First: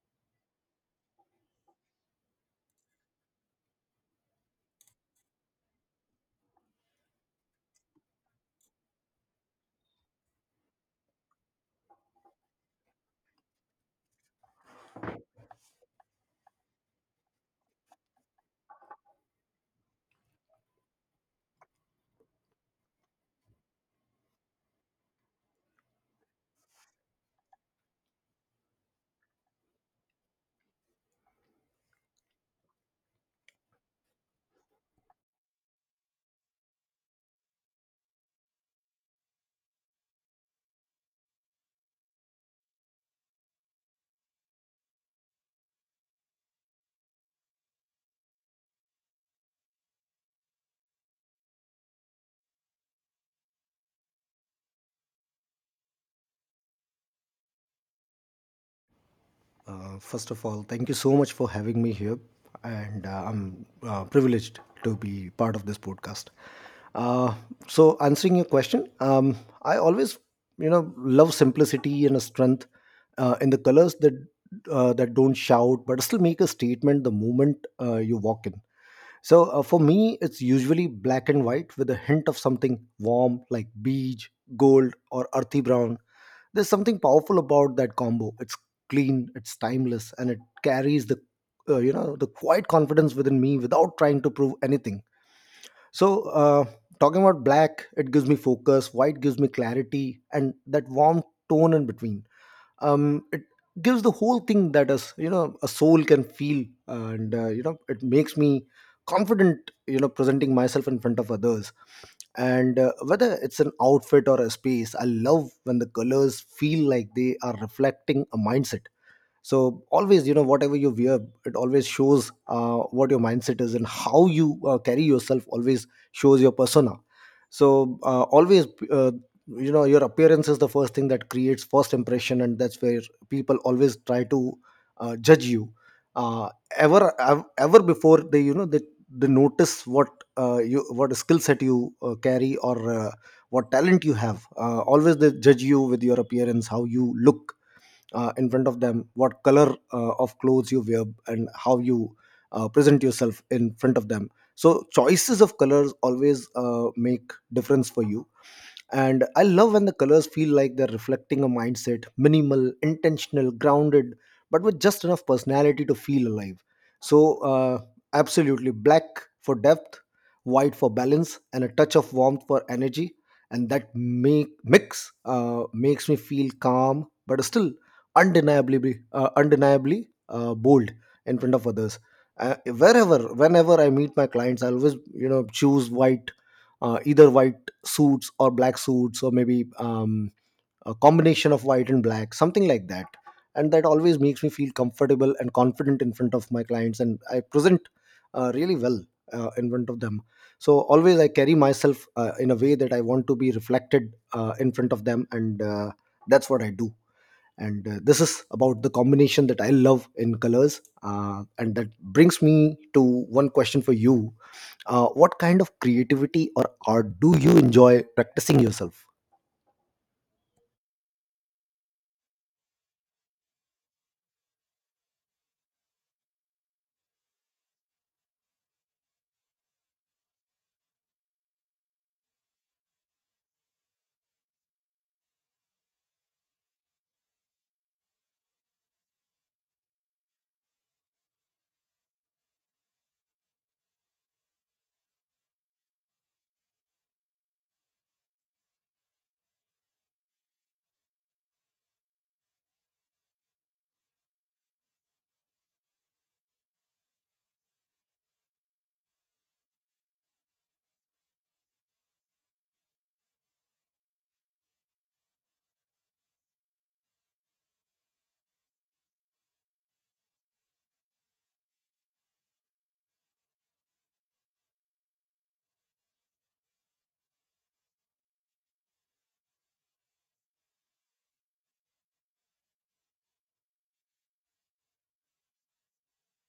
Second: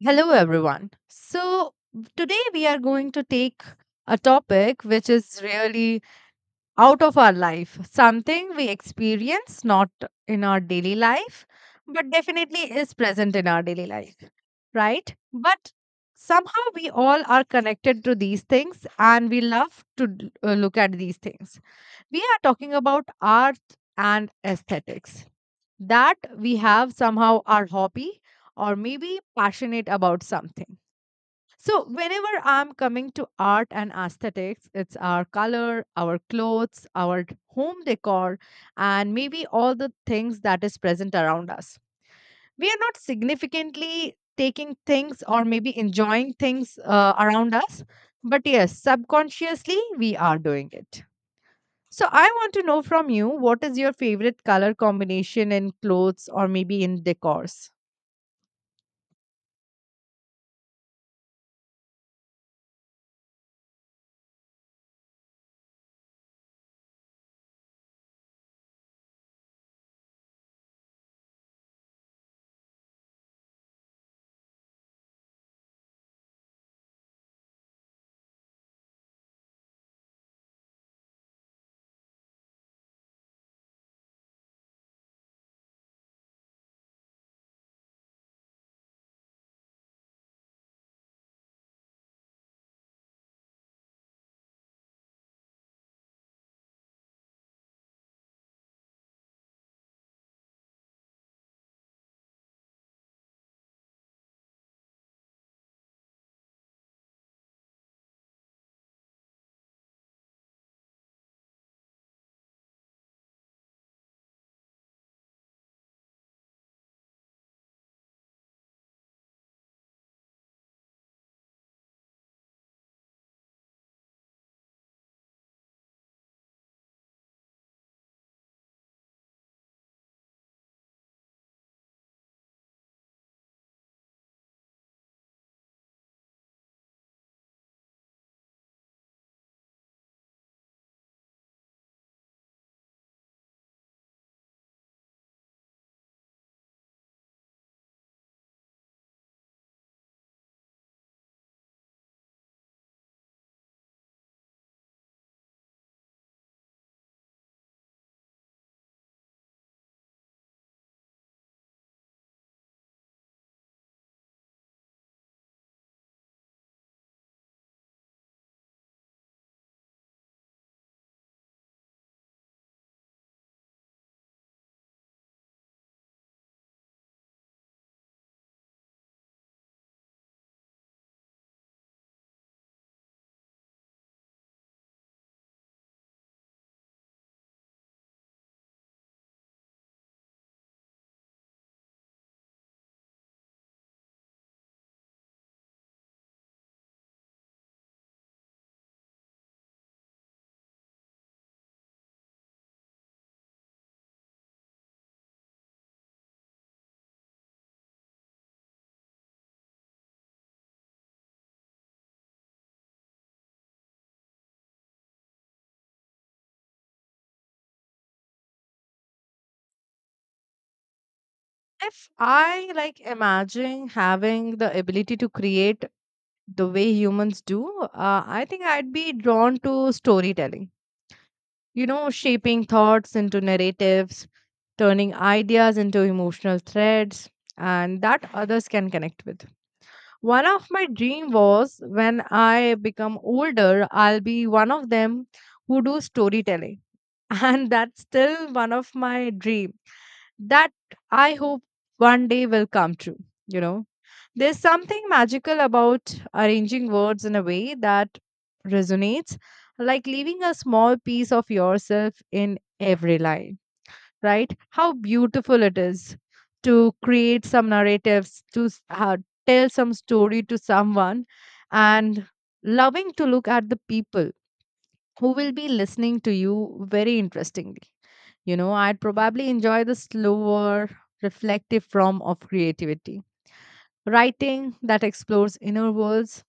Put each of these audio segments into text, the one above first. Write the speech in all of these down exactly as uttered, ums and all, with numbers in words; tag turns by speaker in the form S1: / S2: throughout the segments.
S1: Hello, everyone. So, today we are going to take a topic which is really out of our life, something we experience not in our daily life, but definitely is present in our daily life, right? But somehow we all are connected to these things and we love to d- uh, look at these things. We are talking about art and aesthetics. That we have somehow our hobby or maybe passionate about something so, whenever I'm coming to art and aesthetics, it's our color, our clothes, our home decor, and maybe all the things that is present around us. We are not significantly taking things or maybe enjoying things uh, around us, but yes, subconsciously we are doing it. So I want to know from you what is your favorite color combination in clothes or maybe in decors?
S2: Uh, first of all, thank you so much for having me here, and uh, I'm uh, privileged to be part of this podcast. Uh, so, Answering your question, um, I always, you know, love simplicity and a strength uh, in the colors that uh, that don't shout but still make a statement the moment uh, you walk in. So uh, for me, it's usually black and white with a hint of something warm like beige, gold, or earthy brown. There's something powerful about that combo. It's clean, it's timeless, and it carries the uh, you know the quiet confidence within me without trying to prove anything. So uh, talking about black, it gives me focus. White gives me clarity, and that warm tone in between um, it gives the whole thing that us, you know, a soul can feel. And uh, you know, it makes me confident, you know, presenting myself in front of others. And uh, whether it's an outfit or a space, I love when the colors feel like they are reflecting a mindset. So always, you know, whatever you wear, it always shows uh, what your mindset is, and how you uh, carry yourself always shows your persona. So uh, always uh, you know, your appearance is the first thing that creates first impression, and that's where people always try to uh, judge you. uh, ever ev- Ever before they, you know, they, they notice what uh, you what skill set you uh, carry, or uh, what talent you have. Uh, always they judge you with your appearance, how you look uh, in front of them, what color uh, of clothes you wear, and how you uh, present yourself in front of them. So choices of colors always uh, make difference for you. And I love when the colors feel like they're reflecting a mindset: minimal, intentional, grounded, but with just enough personality to feel alive. So uh, absolutely, black for depth, white for balance, and a touch of warmth for energy. And that make mix uh, makes me feel calm but still undeniably uh, undeniably uh, bold in front of others. Uh, wherever whenever I meet my clients, I always, you know, choose white. Uh, either white suits or black suits, or maybe um, a combination of white and black, something like that. And that always makes me feel comfortable and confident in front of my clients, and I present uh, really well uh, in front of them. So always I carry myself uh, in a way that I want to be reflected uh, in front of them. And uh, that's what I do. And uh, this is about the combination that I love in colors, uh, and that brings me to one question for you. Uh, what kind of creativity or art do you enjoy practicing yourself?
S1: If I like imagine having the ability to create the way humans do, uh, I think I'd be drawn to storytelling. You know, shaping thoughts into narratives, turning ideas into emotional threads, and that others can connect with. One of my dream was when I become older, I'll be one of them who do storytelling, and that's still one of my dream that I hope one day will come true. You know, there's something magical about arranging words in a way that resonates, like leaving a small piece of yourself in every line, right? How beautiful it is to create some narratives, to s- uh, tell some story to someone, and loving to look at the people who will be listening to you very interestingly. You know, I'd probably enjoy the slower, reflective form of creativity writing that explores inner worlds,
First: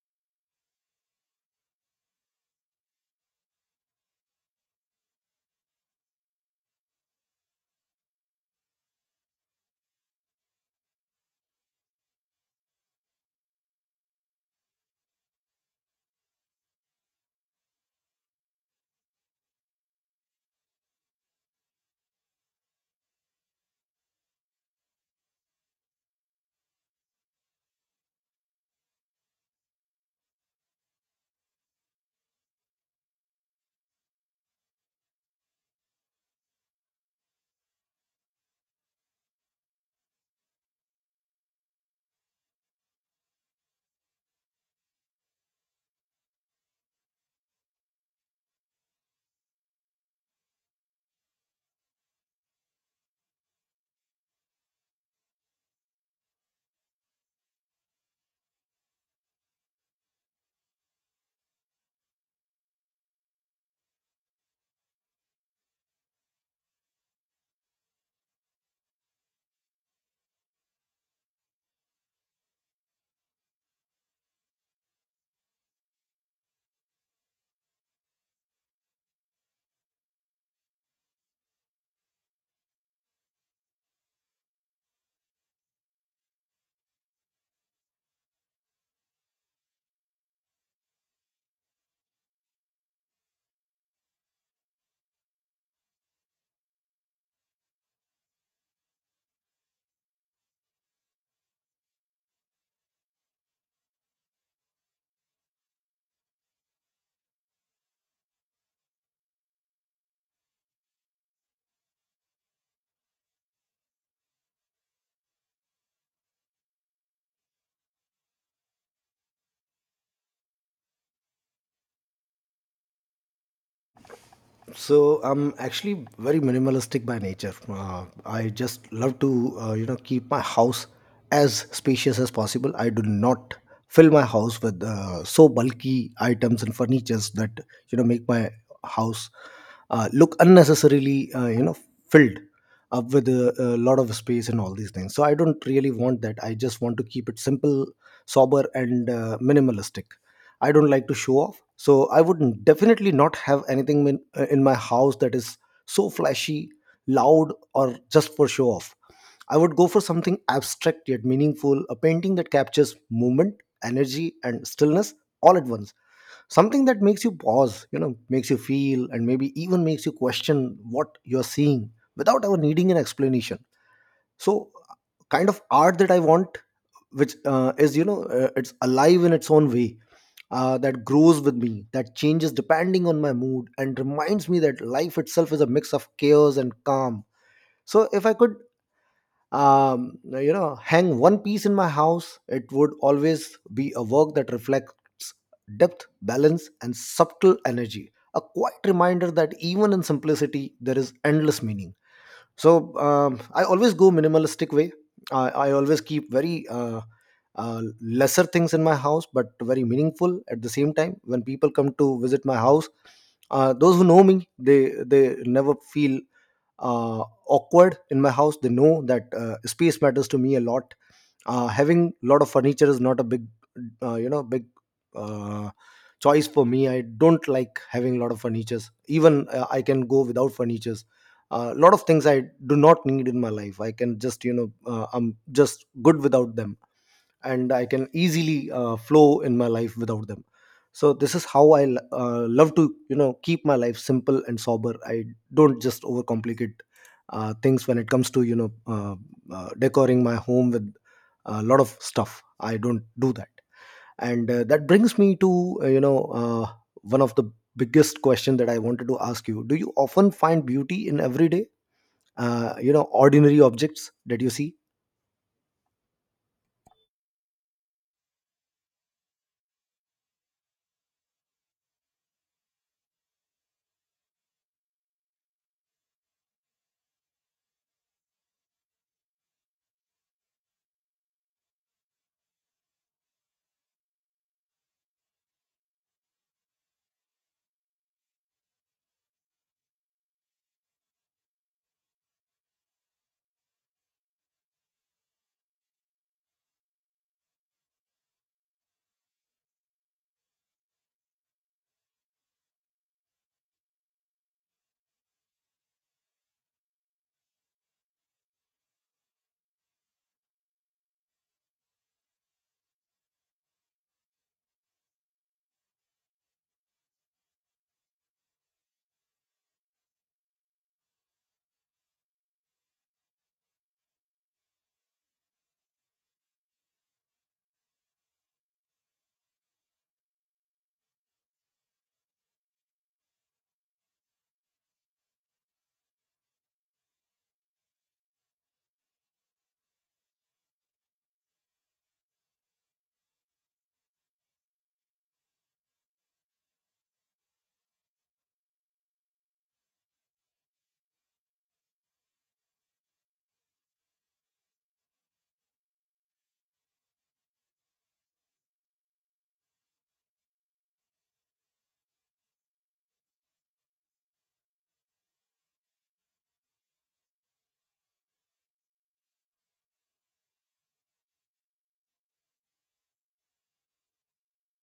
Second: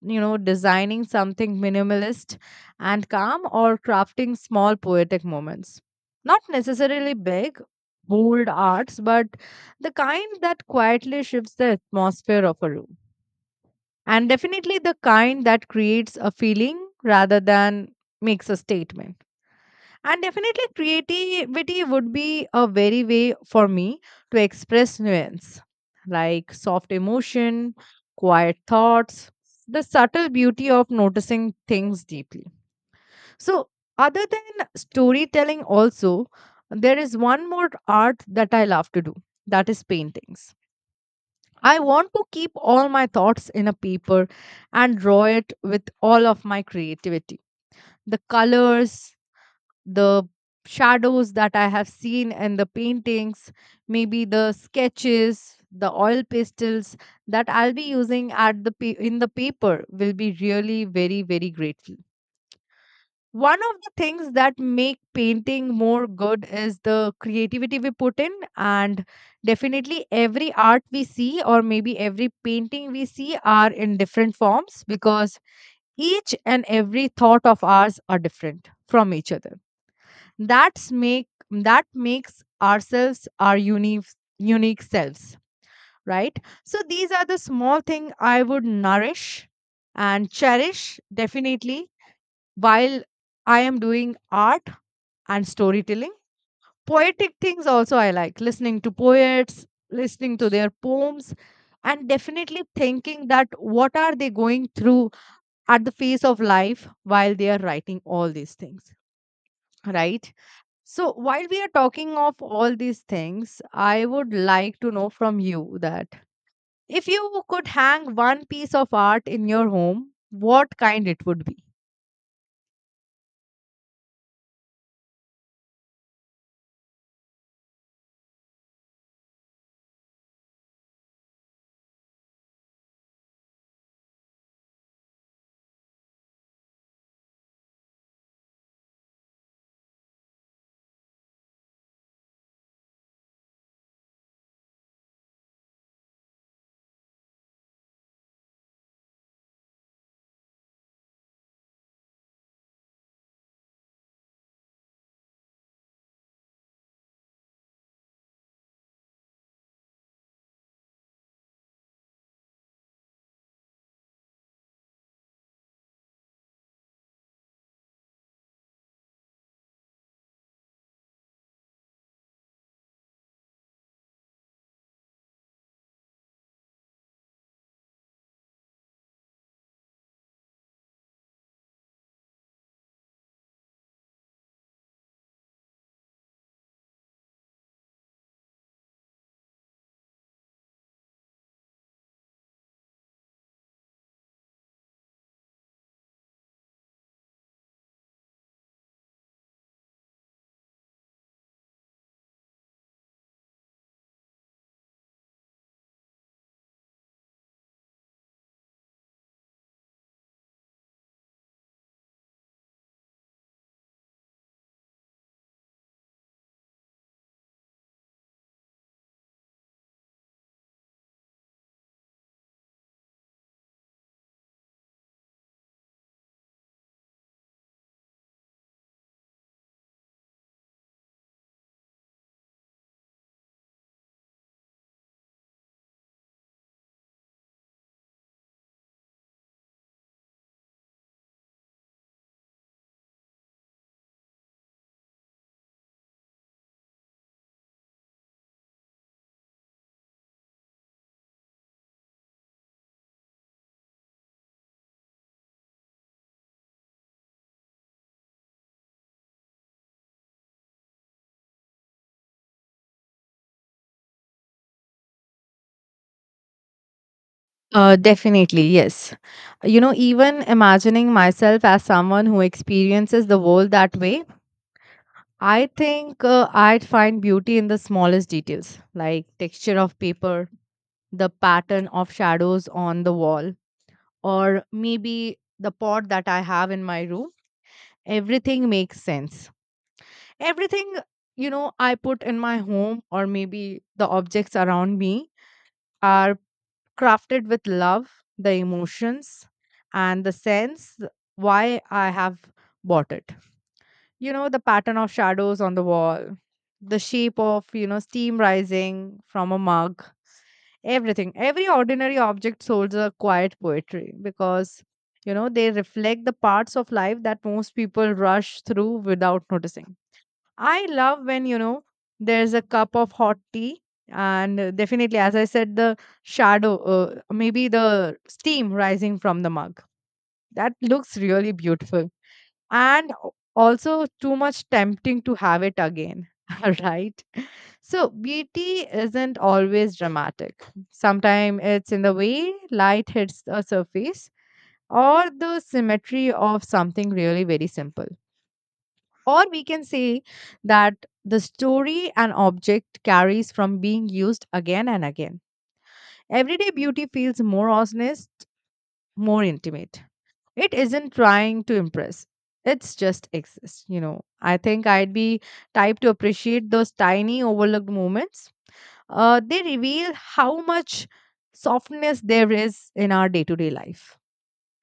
S1: you know, designing something minimalist and calm, or crafting small poetic moments. Not necessarily big, bold arts, but the kind that quietly shifts the atmosphere of a room. And definitely the kind that creates a feeling rather than makes a statement. And definitely, creativity would be a very way for me to express nuance, like soft emotion, quiet thoughts, the subtle beauty of noticing things deeply. So, other than storytelling, also, there is one more art that I love to do that is paintings. I want to keep all my thoughts in a paper and draw it with all of my creativity. The colors, the shadows that I have seen and the paintings, maybe the sketches, the oil pastels that I'll be using at the pa- in the paper will be really very very grateful. One of the things that make painting more good is the creativity we put in and definitely every art we see or maybe every painting we see are in different forms because each and every thought of ours are different from each other that's make that makes ourselves our unique unique selves, right? So these are the small thing I would nourish and cherish definitely while I am doing art and storytelling. Poetic things also I like listening to poets, listening to their poems and definitely thinking that what are they going through at the face of life while they are writing all these things, right? So while we are talking of all these things, I would like to know from you that if you could hang one piece of art in your home, what kind it would be?
S2: So I'm actually very minimalistic by nature. uh, I just love to uh, you know, keep my house as spacious as possible. I do not fill my house with uh, so bulky items and furnitures that, you know, make my house uh, look unnecessarily uh, you know, filled up with a, a lot of space and all these things. So I don't really want that. I just want to keep it simple, sober, and uh, minimalistic. I don't like to show off. So I would definitely not have anything in, uh, in my house that is so flashy, loud, or just for show off. I would go for something abstract yet meaningful, a painting that captures movement, energy, and stillness all at once. Something that makes you pause, you know, makes you feel, and maybe even makes you question what you're seeing without ever needing an explanation. So, kind of art that I want, which uh, is, you know, uh, it's alive in its own way, uh, that grows with me, that changes depending on my mood, and reminds me that life itself is a mix of chaos and calm. So if I could, um, you know, hang one piece in my house, it would always be a work that reflects depth, balance, and subtle energy. A quiet reminder that even in simplicity there is endless meaning. So um, I always go minimalistic way. i, I always keep very uh, uh, lesser things in my house, but very meaningful at the same time. When people come to visit my house, uh, those who know me, they they never feel uh, awkward in my house. They know that uh, space matters to me a lot. Uh, having a lot of furniture is not a big uh, you know, big uh, choice for me. I don't like having a lot of furnitures. Even uh, I can go without furniture. A lot of things I do not need in my life. I can just, you know, uh, I'm just good without them, and I can easily uh, flow in my life without them. So this is how I l- uh, love to, you know, keep my life simple and sober. I don't just overcomplicate uh, things when it comes to, you know, uh, uh, decoring my home with a lot of stuff. I don't do that. And uh, that brings me to uh, you know, uh, one of the biggest question that I wanted to ask you: do you often find beauty in everyday uh, you know, ordinary objects that you see?
S1: Uh, definitely, yes. You know, even imagining myself as someone who experiences the world that way, I think uh, I'd find beauty in the smallest details, like texture of paper, the pattern of shadows on the wall, or maybe the pot that I have in my room. Everything makes sense, everything you know I put in my home or maybe the objects around me are crafted with love, the emotions and the sense why I have bought it. You know, the pattern of shadows on the wall, the shape of you know steam rising from a mug, everything, every ordinary object holds a quiet poetry because you know they reflect the parts of life that most people rush through without noticing. I love when, you know, there's a cup of hot tea. And uh, definitely, as I said, the shadow, uh, maybe the steam rising from the mug. That looks really beautiful. And o- also, too much tempting to have it again, right? So, beauty isn't always dramatic. Sometimes it's in the way light hits a surface or the symmetry of something really very simple. Or we can say that the story an object carries from being used again and again. Everyday beauty feels more honest, more intimate. It isn't trying to impress. It's just exists, you know. I think I'd be type to appreciate those tiny overlooked moments. Uh, they reveal how much softness there is in our day-to-day life,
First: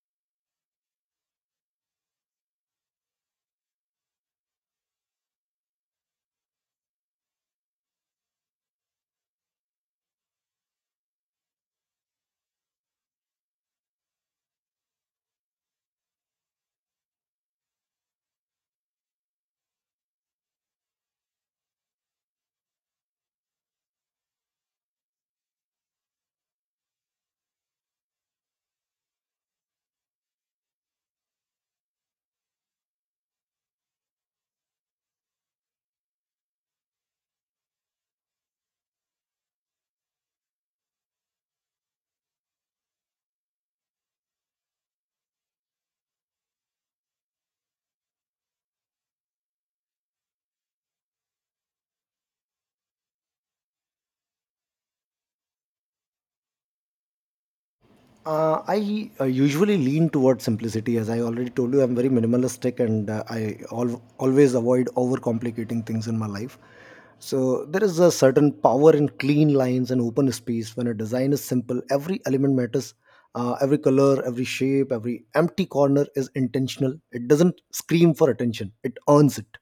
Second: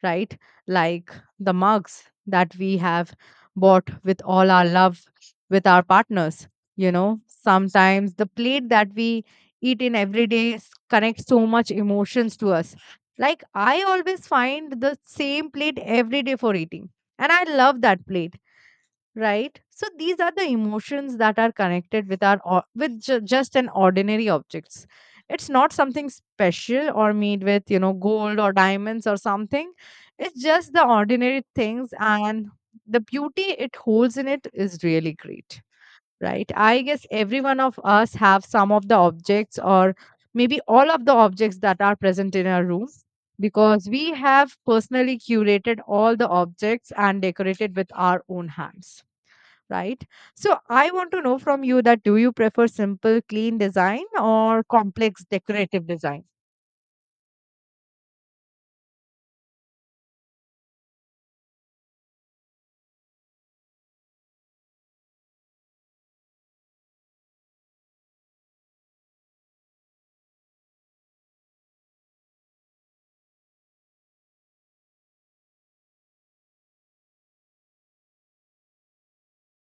S1: right? Like the mugs that we have bought with all our love with our partners. You know, sometimes the plate that we eat in every day s- connects so much emotions to us. Like I always find the same plate every day for eating. And I love that plate, right? So these are the emotions that are connected with our or- with ju- just an ordinary objects. It's not something special or made with you know gold or diamonds or something. It's just the ordinary things and the beauty it holds in it is really great, right? I guess every one of us have some of the objects or maybe all of the objects that are present in our room because we have personally curated all the objects and decorated with our own hands, right? So I want to know from you that do you prefer simple, clean design or complex decorative design?
S2: uh, I uh, usually lean towards simplicity. As I already told you, I'm very minimalistic, and uh, I al- always avoid overcomplicating things in my life. So there is a certain power in clean lines and open space. When a design is simple, every element matters. Uh, every color, every shape, every empty corner is intentional. It doesn't scream for attention, it earns it.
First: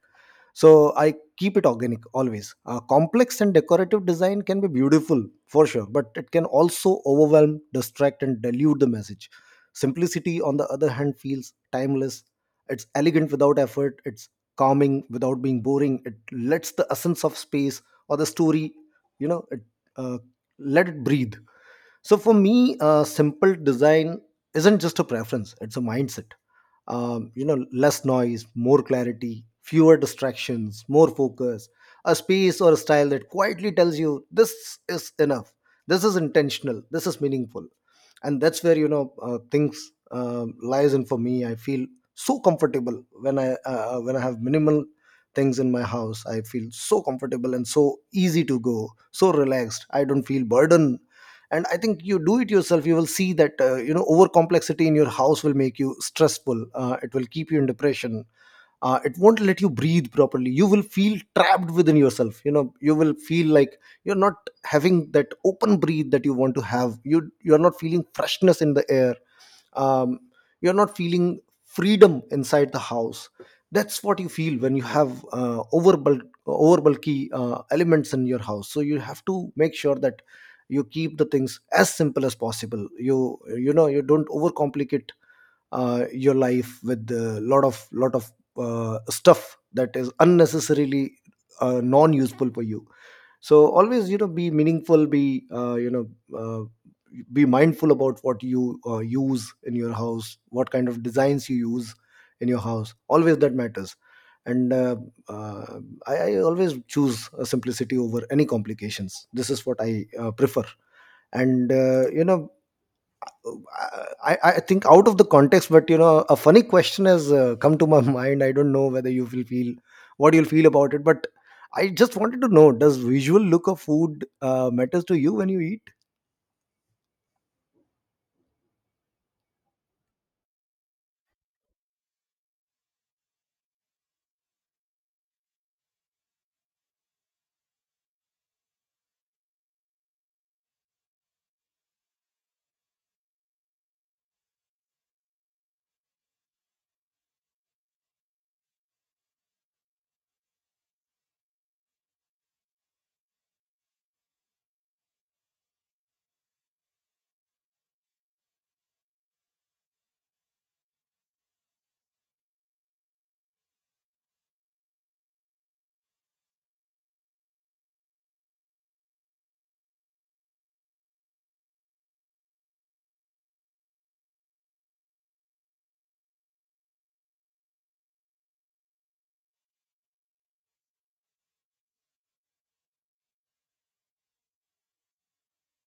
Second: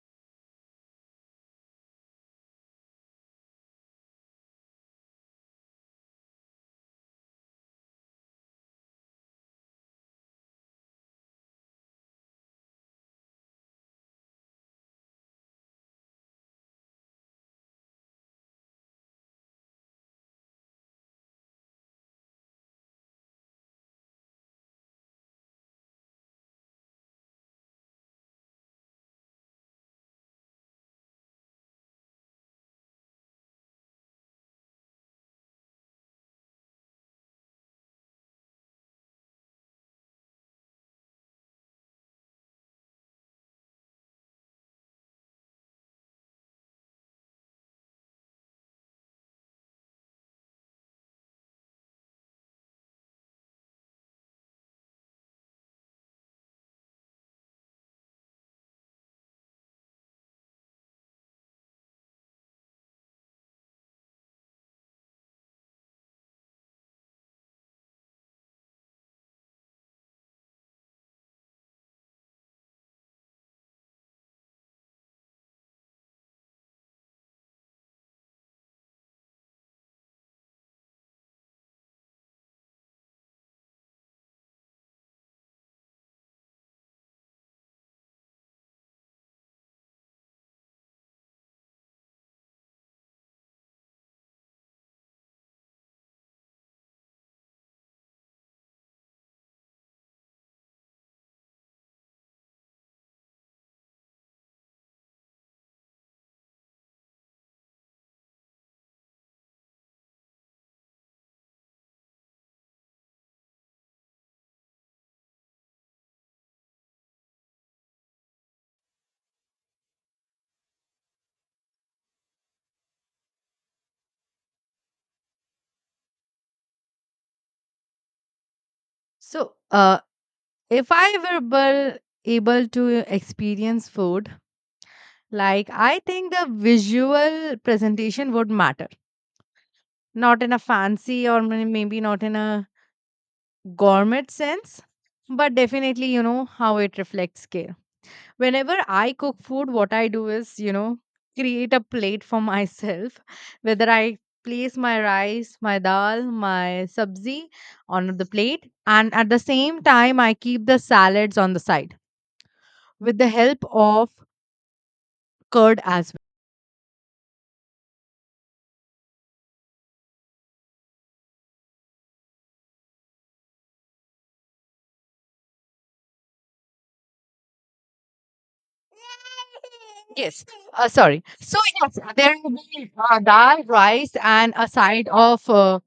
S2: So I keep it organic always. Uh, complex and decorative design can be beautiful, for sure, but it can also overwhelm, distract, and dilute the message. Simplicity on the other hand feels timeless. It's elegant without effort, it's calming without being boring. It lets the essence of space or the story, you know, it uh, let it breathe. So for me, uh, simple design isn't just a preference; it's a mindset. Um, you know, less noise, more clarity, fewer distractions, more focus. A space or a style that quietly tells you this is enough. This is intentional. This is meaningful, and that's where, you know, uh, things um lies in for me. I feel so comfortable when I uh, uh, when I have minimal things in my house. I feel so comfortable and so easy to go, so relaxed. I don't feel burdened. And I think you do it yourself, you will see that uh, you know, over complexity in your house will make you stressful. Uh, it will keep you in depression. Uh, it won't let you breathe properly. You will feel trapped within yourself. You know, you will feel like you're not having that open breathe that you want to have. You you're not feeling freshness in the air. um, you're not feeling freedom inside the house. That's what you feel when you have uh, over bulk over bulky uh, elements in your house. So you have to make sure that you keep the things as simple as possible. You you know, you don't overcomplicate uh, your life with a lot of lot of uh, stuff that is unnecessarily uh, non useful for you. So always, you know, be meaningful, be uh, you know, uh, be mindful about what you uh, use in your house, what kind of designs you use in your house. Always that matters. And uh, uh, I, I always choose uh, simplicity over any complications. This is what I uh, prefer. And uh, you know, I, I think out of the context, but you know, a funny question has uh, come to my mind. I don't know whether you will feel what you'll feel about it, but I just wanted to know: does visual look of food uh, matters to you when you eat?
S1: So, uh, if I were able, able to experience food, like I think the visual presentation would matter, not in a fancy or may- maybe not in a gourmet sense, but definitely, you know, how it reflects care. Whenever I cook food, what I do is, you know, create a plate for myself, whether I place my rice, my dal, my sabzi on the plate, and at the same time, I keep the salads on the side with the help of curd as well. Yes, uh, sorry. So yes, there will be uh, dal, rice, and a side of uh,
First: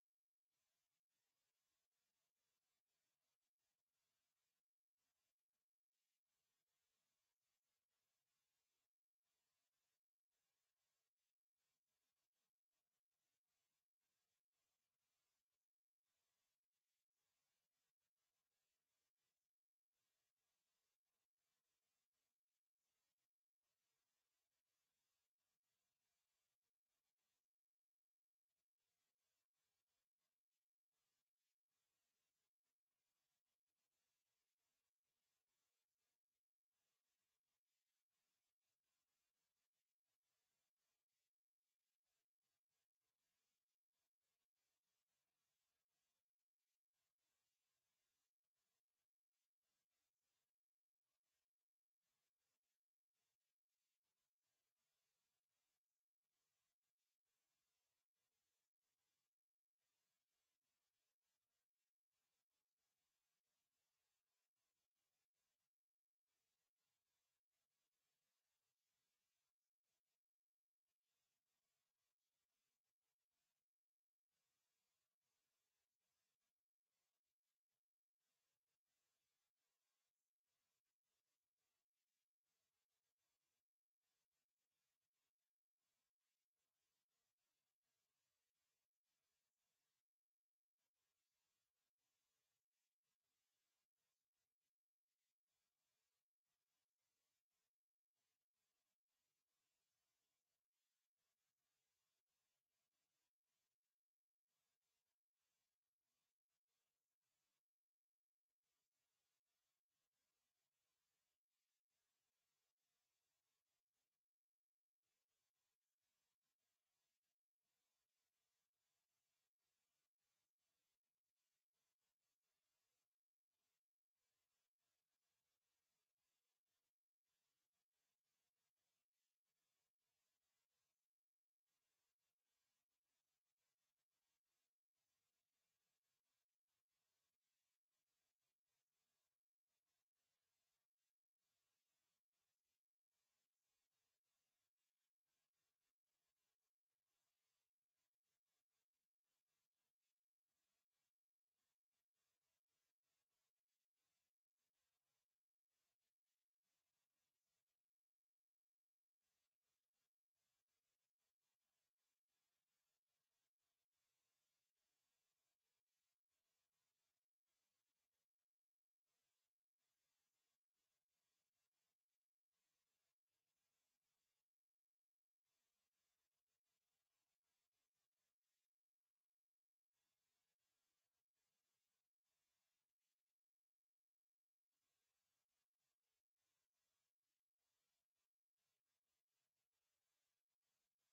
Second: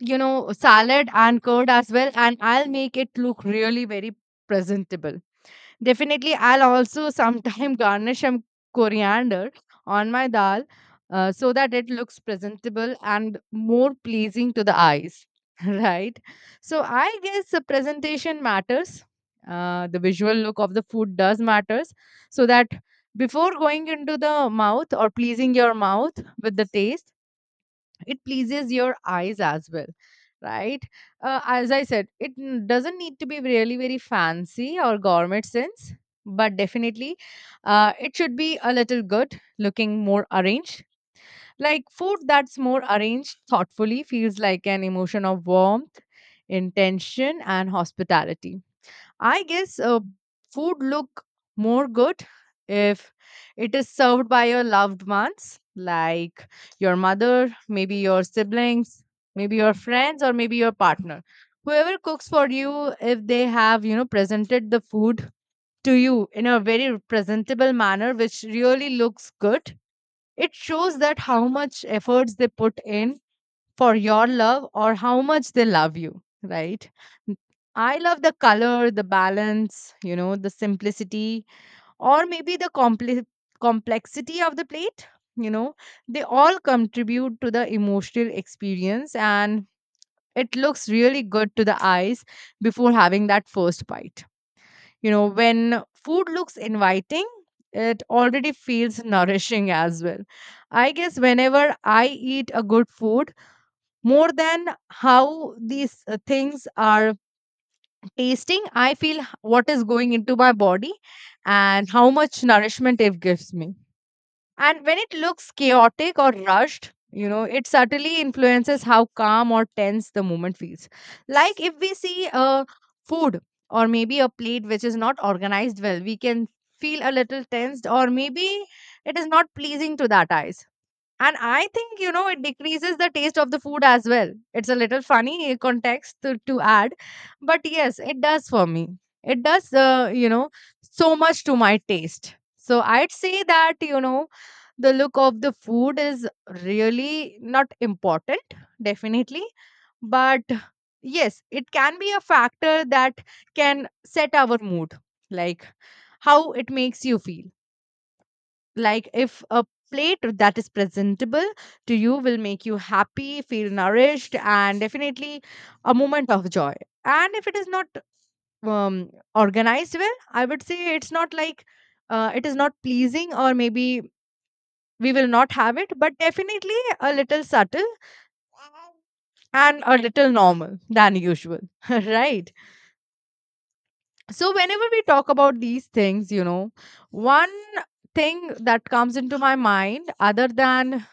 S1: you know salad and curd as well, and I'll make it look really very presentable. Definitely, I'll also sometime garnish some coriander on my dal uh, so that it looks presentable and more pleasing to the eyes, right? So, I guess the presentation matters. Uh, the visual look of the food does matters so that before going into the mouth or pleasing your mouth with the taste it pleases your eyes as well, right? Uh, as I said it n- doesn't need to be really very fancy or gourmet sense, but definitely uh, it should be a little good looking, more arranged. Like food that's more arranged thoughtfully feels like an emotion of warmth, intention and hospitality. I guess uh, food look more good if it is served by your loved ones, like your mother, maybe your siblings, maybe your friends, or maybe your partner. Whoever cooks for you, if they have, you know, presented the food to you in a very presentable manner, which really looks good, it shows that how much efforts they put in for your love or how much they love you, right? N- I love the color, the balance, you know, the simplicity, or maybe the compli complexity of the plate. You know, they all contribute to the emotional experience, and it looks really good to the eyes before having that first bite. You know, when food looks inviting, it already feels nourishing as well. I guess whenever I eat a good food, more than how these uh, things are tasting I feel h- what is going into my body and how much nourishment it gives me, and when it looks chaotic or rushed you know it subtly influences how calm or tense the moment feels. Like if we see a food or maybe a plate which is not organized well we can feel a little tensed, or maybe it is not pleasing to that eyes and I think, you know, it decreases the taste of the food as well. It's a little funny context to, to add. But yes, it does for me. It does, uh, you know, so much to my taste. So I'd say that, you know, the look of the food is really not important, definitely. But yes, it can be a factor that can set our mood, like how it makes you feel, like if a plate that is presentable to you will make you happy, feel nourished, and definitely a moment of joy. And if it is not um, organized well, I would say it's not like uh, it is not pleasing, or maybe we will not have it, but definitely a little subtle and a little normal than usual right? So whenever we talk about these things, you know, one thing that comes into my mind, other than,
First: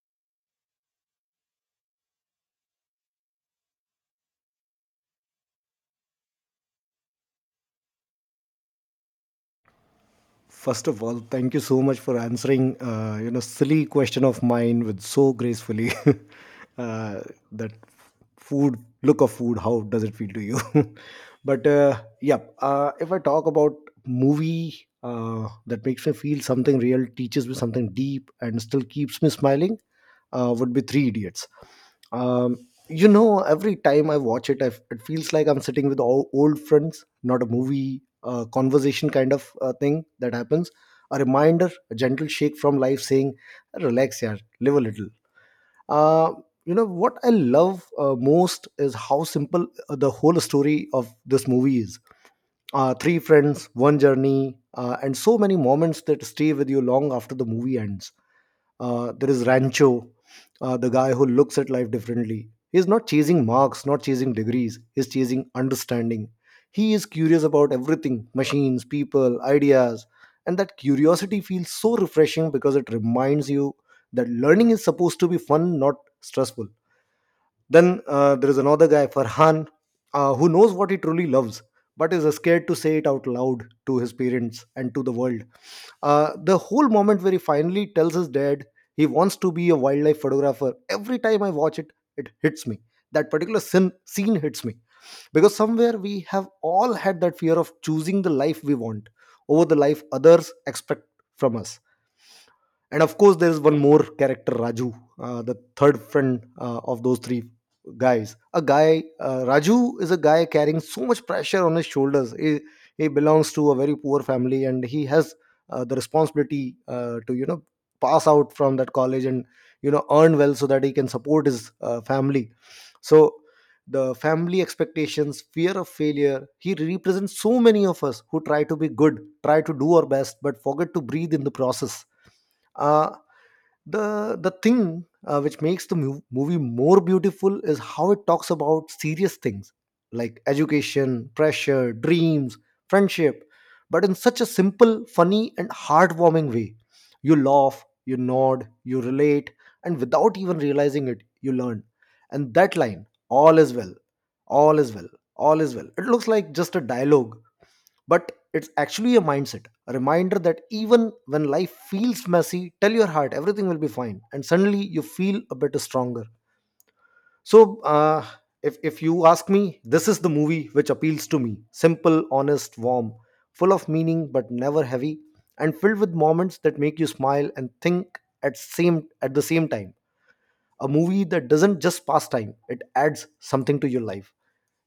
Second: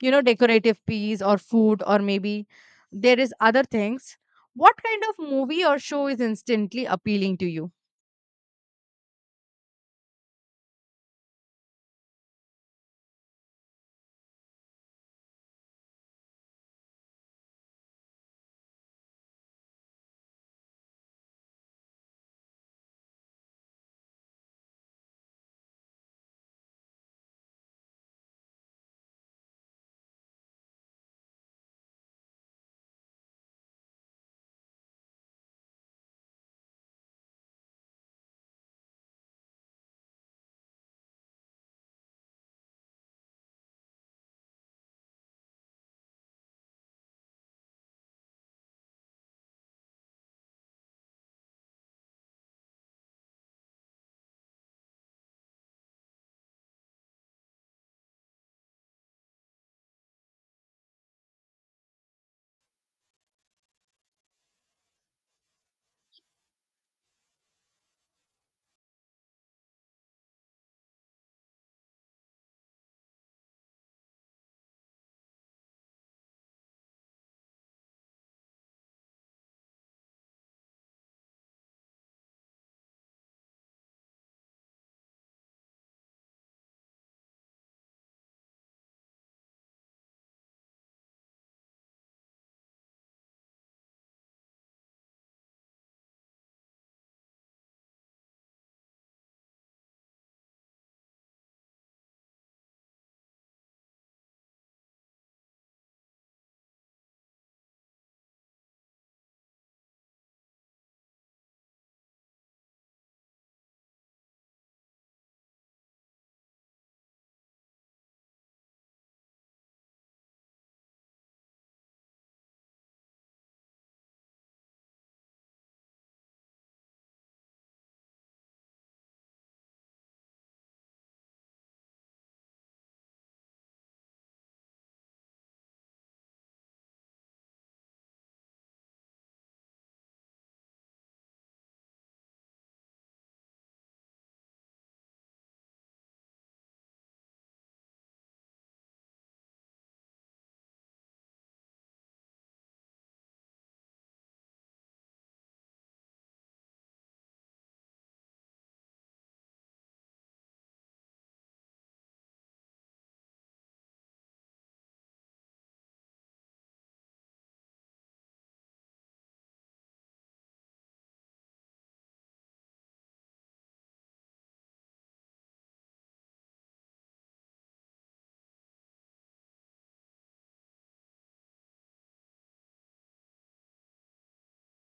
S1: you know, decorative piece or food, or maybe there is other things. What kind of movie or show is instantly appealing to you?
S2: First of all, thank you so much for answering uh, you know, silly question of mine with so gracefully. uh, that food, look of food, how does it feel to you? But uh, yeah, uh, if I talk about movie uh, that makes me feel something real, teaches me something deep, and still keeps me smiling, uh, would be Three Idiots. Um, you know, every time I watch it, I, it feels like I'm sitting with all old friends, not a movie uh, conversation kind of uh, thing that happens. A reminder, a gentle shake from life saying, relax, yeah, live a little. Uh, you know, what I love uh, most is how simple uh, the whole story of this movie is. Uh, three friends, one journey, uh, and so many moments that stay with you long after the movie ends. Uh, there is Rancho, uh, the guy who looks at life differently. He's not chasing marks, not chasing degrees, he's chasing understanding. He is curious about everything — machines, people, ideas. And that curiosity feels so refreshing because it reminds you that learning is supposed to be fun, not stressful. Then uh, there is another guy, Farhan, uh, who knows what he truly loves, but is scared to say it out loud to his parents and to the world. Uh, the whole moment where he finally tells his dad he wants to be a wildlife photographer, every time I watch it, it hits me. That particular sin, scene hits me. Because somewhere we have all had that fear of choosing the life we want over the life others expect from us. And of course there is one more character, Raju, uh, the third friend uh, of those three guys a guy uh, raju is a guy carrying so much pressure on his shoulders. He, he belongs to a very poor family, and he has uh, the responsibility uh, to, you know, pass out from that college and, you know, earn well so that he can support his uh, family. So the family expectations, fear of failure — he represents so many of us who try to be good, try to do our best, but forget to breathe in the process. uh, the the thing uh, which makes the mu- movie more beautiful is how it talks about serious things like education, pressure, dreams, friendship, but in such a simple, funny, and heartwarming way. You laugh, you nod, you relate, and without even realizing it, you learn. And that line, all is well, all is well, all is well. It looks like just a dialogue, but it's actually a mindset, a reminder that even when life feels messy, tell your heart everything will be fine, and suddenly you feel a bit stronger. So, uh, if, if you ask me, this is the movie which appeals to me — simple, honest, warm, full of meaning but never heavy, and filled with moments that make you smile and think at same at the same time. A movie that doesn't just pass time, it adds something to your life.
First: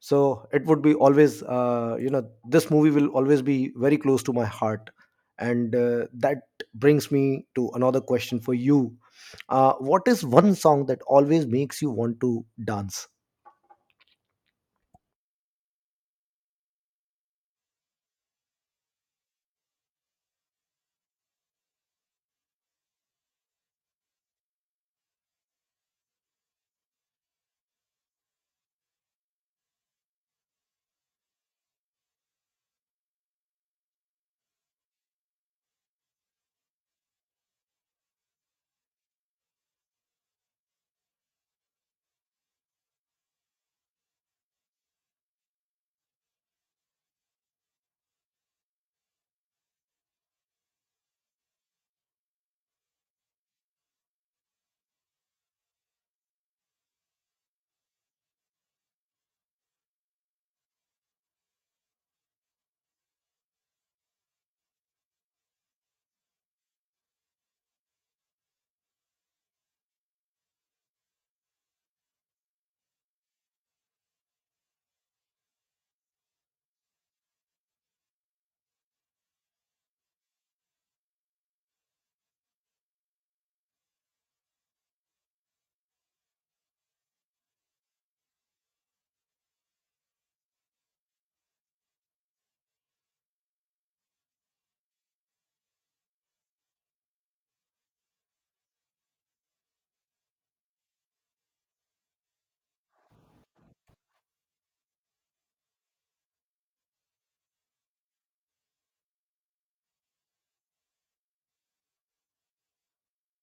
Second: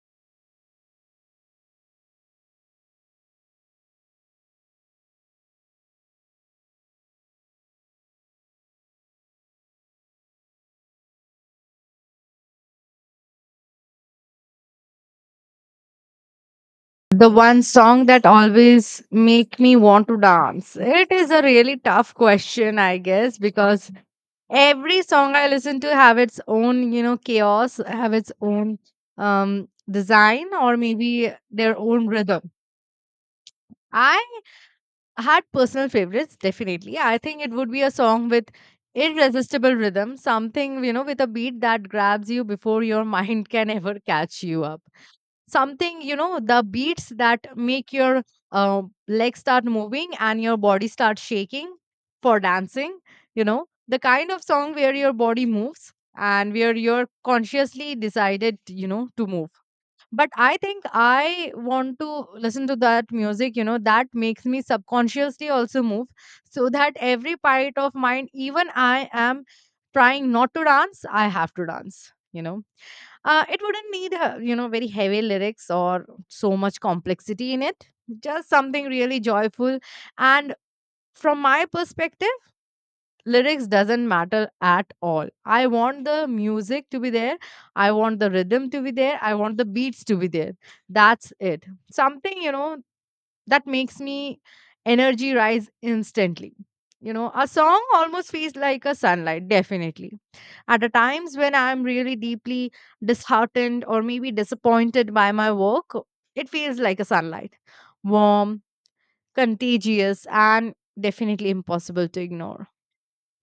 S2: So it would be always, uh, you know, this movie will always be very close to my heart. And uh, that brings me to another question for you. Uh, what is one song that always makes you want to dance?
S1: The one song that always make me want to dance, it is a really tough question, I guess, because every song I listen to have its own, you know, chaos, have its own um design, or maybe their own rhythm. I had personal favorites. Definitely, I think it would be a song with irresistible rhythm, something, you know, with a beat that grabs you before your mind can ever catch you up. Something, you know, the beats that make your uh, legs start moving and your body start shaking for dancing. You know, the kind of song where your body moves and where you're consciously decided, you know, to move. But I think I want to listen to that music, you know, that makes me subconsciously also move, so that every part of mine, even I am trying not to dance, I have to dance, you know. Uh, it wouldn't need, uh, you know, very heavy lyrics or so much complexity in it. Just something really joyful. And from my perspective, lyrics doesn't matter at all. I want the music to be there, I want the rhythm to be there, I want the beats to be there. That's it. Something, you know, that makes me energy rise instantly. You know, a song almost feels like a sunlight. Definitely, at the times when I'm really deeply disheartened or maybe disappointed by my work, it feels like a sunlight. Warm, contagious, and definitely impossible to ignore.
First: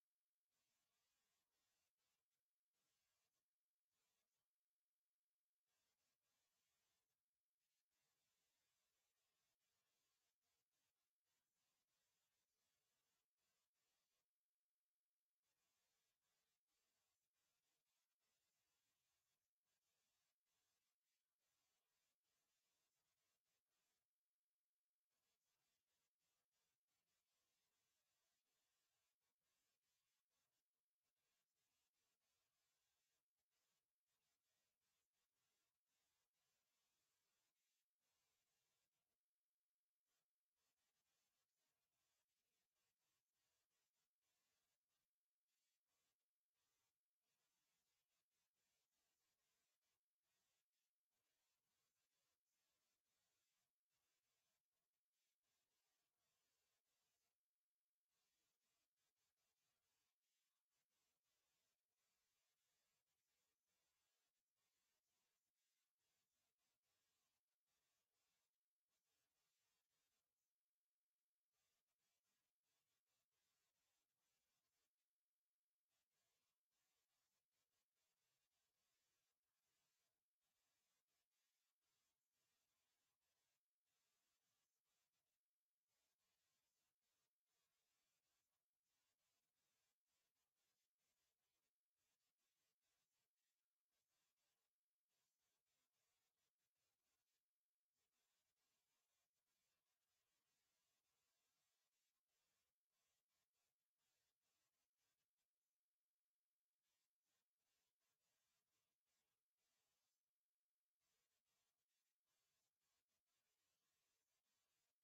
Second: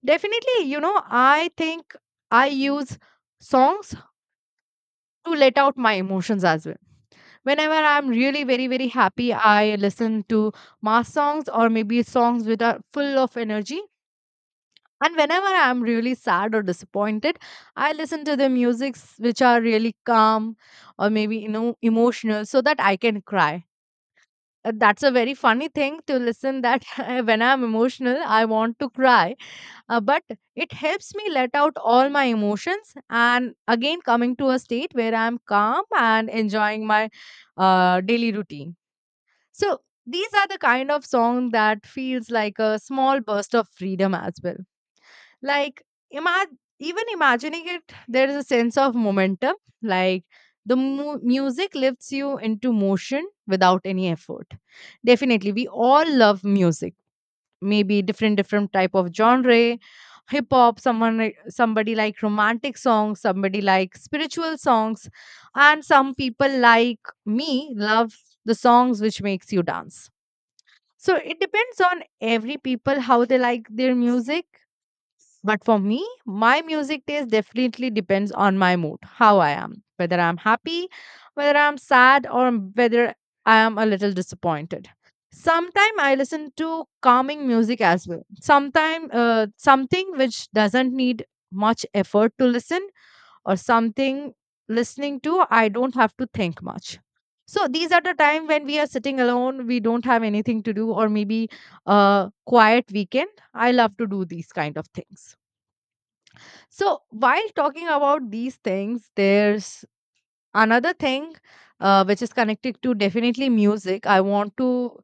S1: Definitely, you know, I think I use songs to let out my emotions as well. Whenever I'm really very, very happy, I listen to mass songs or maybe songs which are full of energy. And whenever I'm really sad or disappointed, I listen to the musics which are really calm, or maybe, you know, emotional, so that I can cry. Uh, That's a very funny thing to listen that when I'm emotional, I want to cry, uh, but it helps me let out all my emotions and again coming to a state where I'm calm and enjoying my uh, daily routine. So these are the kind of song that feels like a small burst of freedom as well. Like, ima- even imagining it, there is a sense of momentum. Like the mu- music lifts you into motion without any effort. Definitely, we all love music, maybe different different type of genre. Hip hop, someone like- somebody like romantic songs, somebody like spiritual songs, and some people, like me, love the songs which makes you dance. So it depends on every people how they like their music. But for me, my music taste definitely depends on my mood, how I am, whether I'm happy, whether I'm sad, or whether I am a little disappointed. Sometimes I listen to calming music as well. Sometimes uh, something which doesn't need much effort to listen, or something listening to I don't have to think much. So these are the time when we are sitting alone, we don't have anything to do, or maybe a quiet weekend. I love to do these kind of things. So, while talking about these things, there's another thing uh, which is connected to definitely music. I want to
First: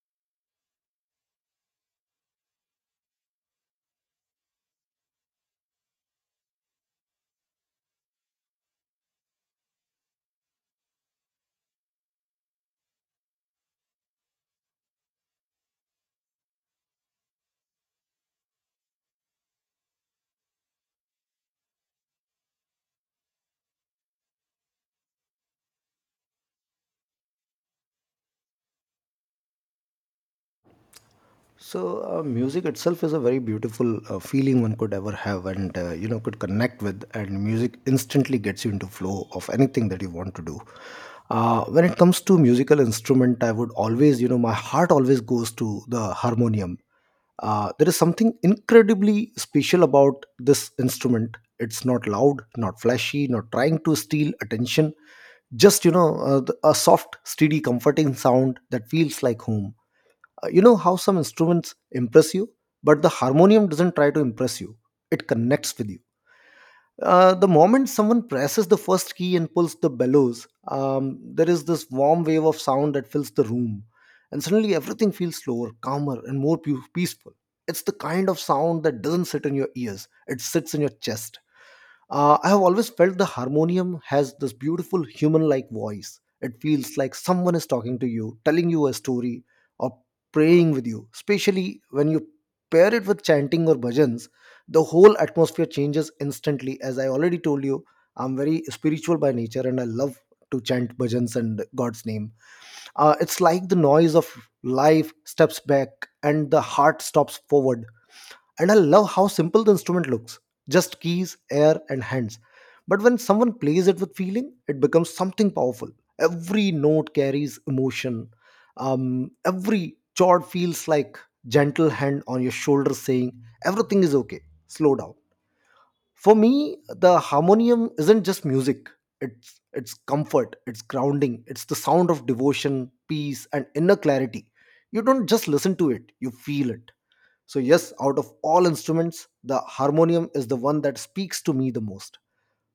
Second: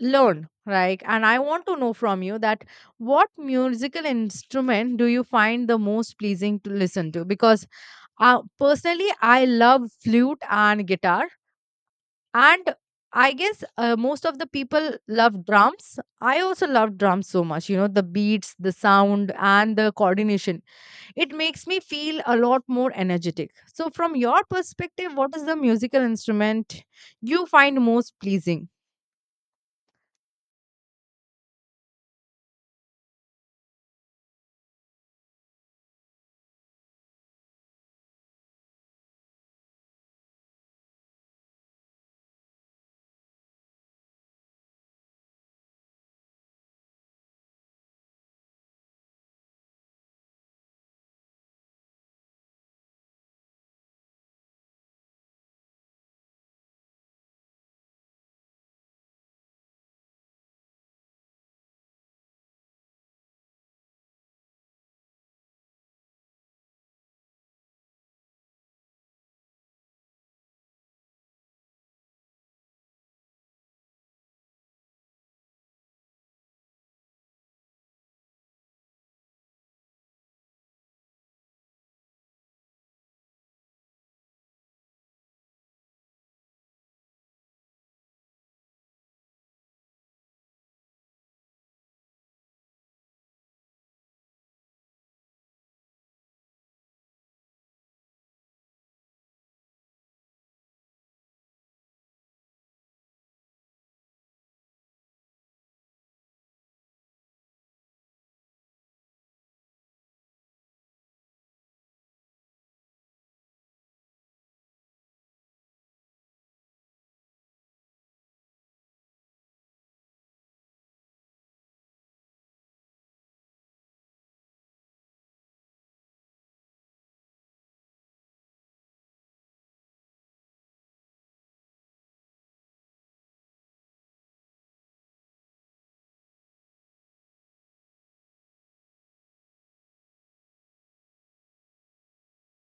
S1: learn, right? And I want to know from you that what musical instrument do you find the most pleasing to listen to? Because uh, personally, I love flute and guitar. And I guess uh, most of the people love drums. I also love drums so much, you know, the beats, the sound, and the coordination, it makes me feel a lot more energetic. So, from your perspective, what is the musical instrument you find most pleasing?
S2: So, uh, music itself is a very beautiful uh, feeling one could ever have, and uh, you know, could connect with. And music instantly gets you into flow of anything that you want to do. Uh, when it comes to musical instrument, I would always, you know — my heart always goes to the harmonium. Uh, there is something incredibly special about this instrument. It's not loud, not flashy, not trying to steal attention. Just, you know, uh, the- a soft, steady, comforting sound that feels like home. Uh, you know how some instruments impress you, but the harmonium doesn't try to impress you, it connects with you. Uh, the moment someone presses the first key and pulls the bellows, um, there is this warm wave of sound that fills the room, and suddenly everything feels slower, calmer, and more pu- peaceful. It's the kind of sound that doesn't sit in your ears, it sits in your chest. uh, I have always felt the harmonium has this beautiful human like voice. It feels like someone is talking to you, telling you a story, or praying with you. Especially when you pair it with chanting or bhajans, the whole atmosphere changes instantly. As I already told you, I'm very spiritual by nature, and I love to chant bhajans and God's name. Uh, it's like the noise of life steps back and the heart stops forward. And I love how simple the instrument looks — just keys, air, and hands. But when someone plays it with feeling, it becomes something powerful. Every note carries emotion. Um, every chord feels like gentle hand on your shoulder saying, everything is okay, slow down. For me, the harmonium isn't just music. It's it's comfort, it's grounding, it's the sound of devotion, peace, and inner clarity. You don't just listen to it, you feel it. So, yes, out of all instruments, the harmonium is the one that speaks to me the most.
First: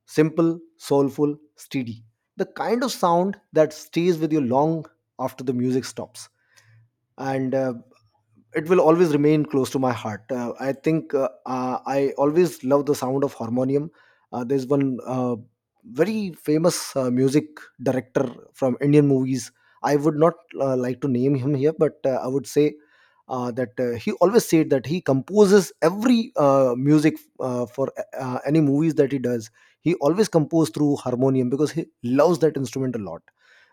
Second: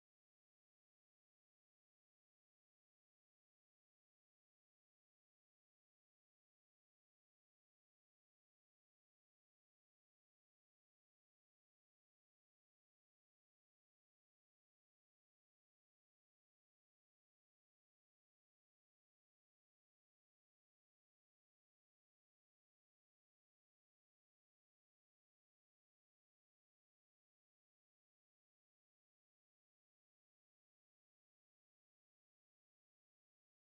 S2: Simple, soulful, steady. The kind of sound that stays with you long after the music stops. And uh, it will always remain close to my heart. Uh, I think uh, uh, I always love the sound of harmonium. Uh, there's one uh, very famous uh, music director from Indian movies. I would not uh, like to name him here, but uh, I would say uh, that uh, he always said that he composes every uh, music uh, for uh, uh, any movies that he does. He always composes through harmonium because he loves that instrument a lot.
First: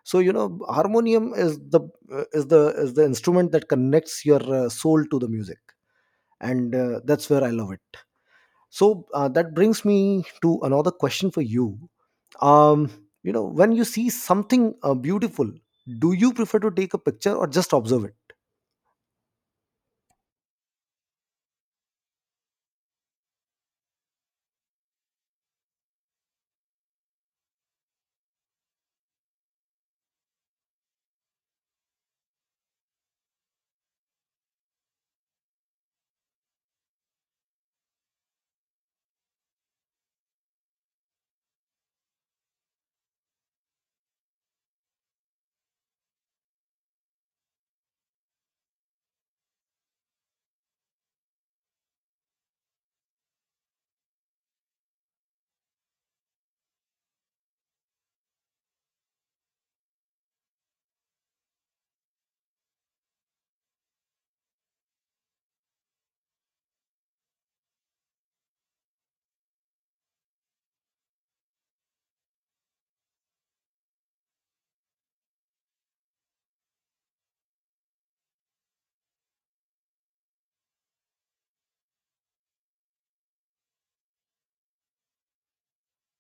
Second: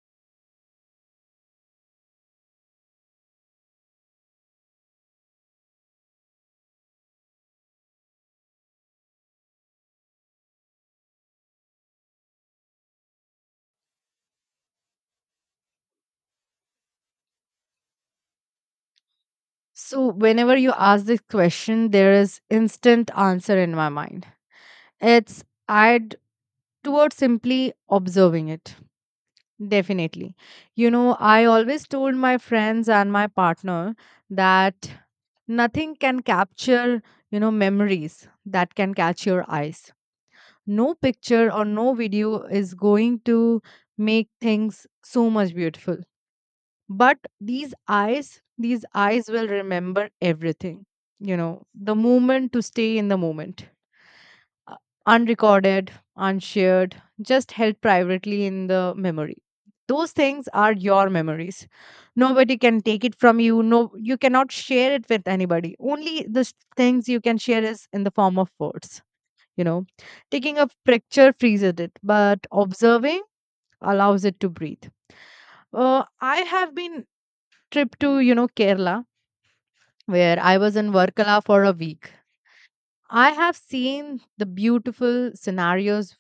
S2: So, you know, harmonium is the uh, is the is the instrument that connects your uh, soul to the music, and uh, that's where I love it. So, uh, that brings me to another question for you. um you know, when you see something uh, beautiful, do you prefer to take a picture or just observe it?
S1: So, whenever you ask this question, there is instant answer in my mind. It's I'd towards simply observing it. Definitely. You know, I always told my friends and my partner that nothing can capture, you know, memories that can catch your eyes. No picture or no video is going to make things so much beautiful, but these eyes, these eyes will remember everything. You know, the moment to stay in the moment, uh, unrecorded, unshared, just held privately in the memory. Those things are your memories, nobody can take it from you. No, you cannot share it with anybody. Only the s- things you can share is in the form of words, you know. Taking a picture freezes it, but observing allows it to breathe. uh, I have been trip to, you know, Kerala, where I was in Varkala for a week. I have seen the beautiful scenarios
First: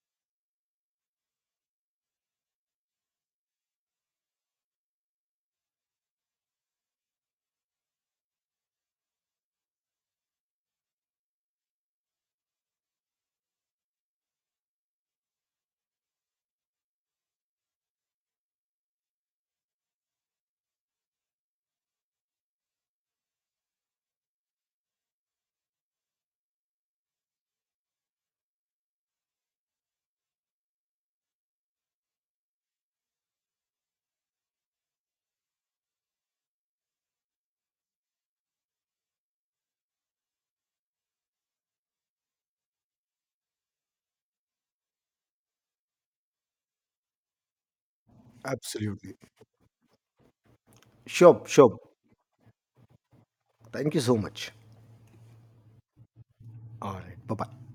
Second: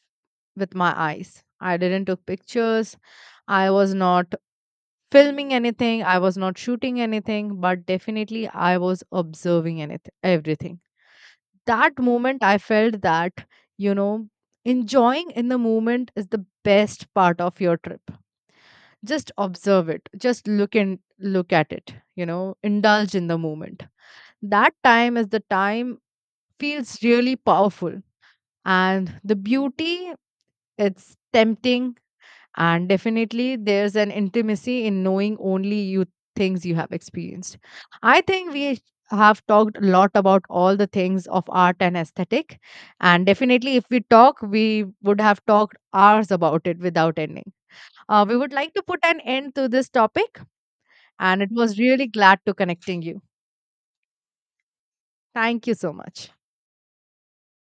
S1: with my eyes. I didn't took pictures, I was not filming anything, I was not shooting anything, but definitely I was observing anything, everything. That moment I felt that, you know, enjoying in the moment is the best part of your trip. Just observe it, just look and look at it, you know, indulge in the moment. That time is the time feels really powerful. And the beauty, it's tempting. And definitely, there's an intimacy in knowing only you things you have experienced. I think we have talked a lot about all the things of art and aesthetic. And definitely, if we talk, we would have talked hours about it without ending. Uh, we would like to put
S2: Absolutely.
S1: an end to this topic, and
S2: Sure,
S1: it was
S2: sure.
S1: really glad to connecting you.
S2: Thank you so much.
S1: Thank you so much.
S2: All right, bye bye.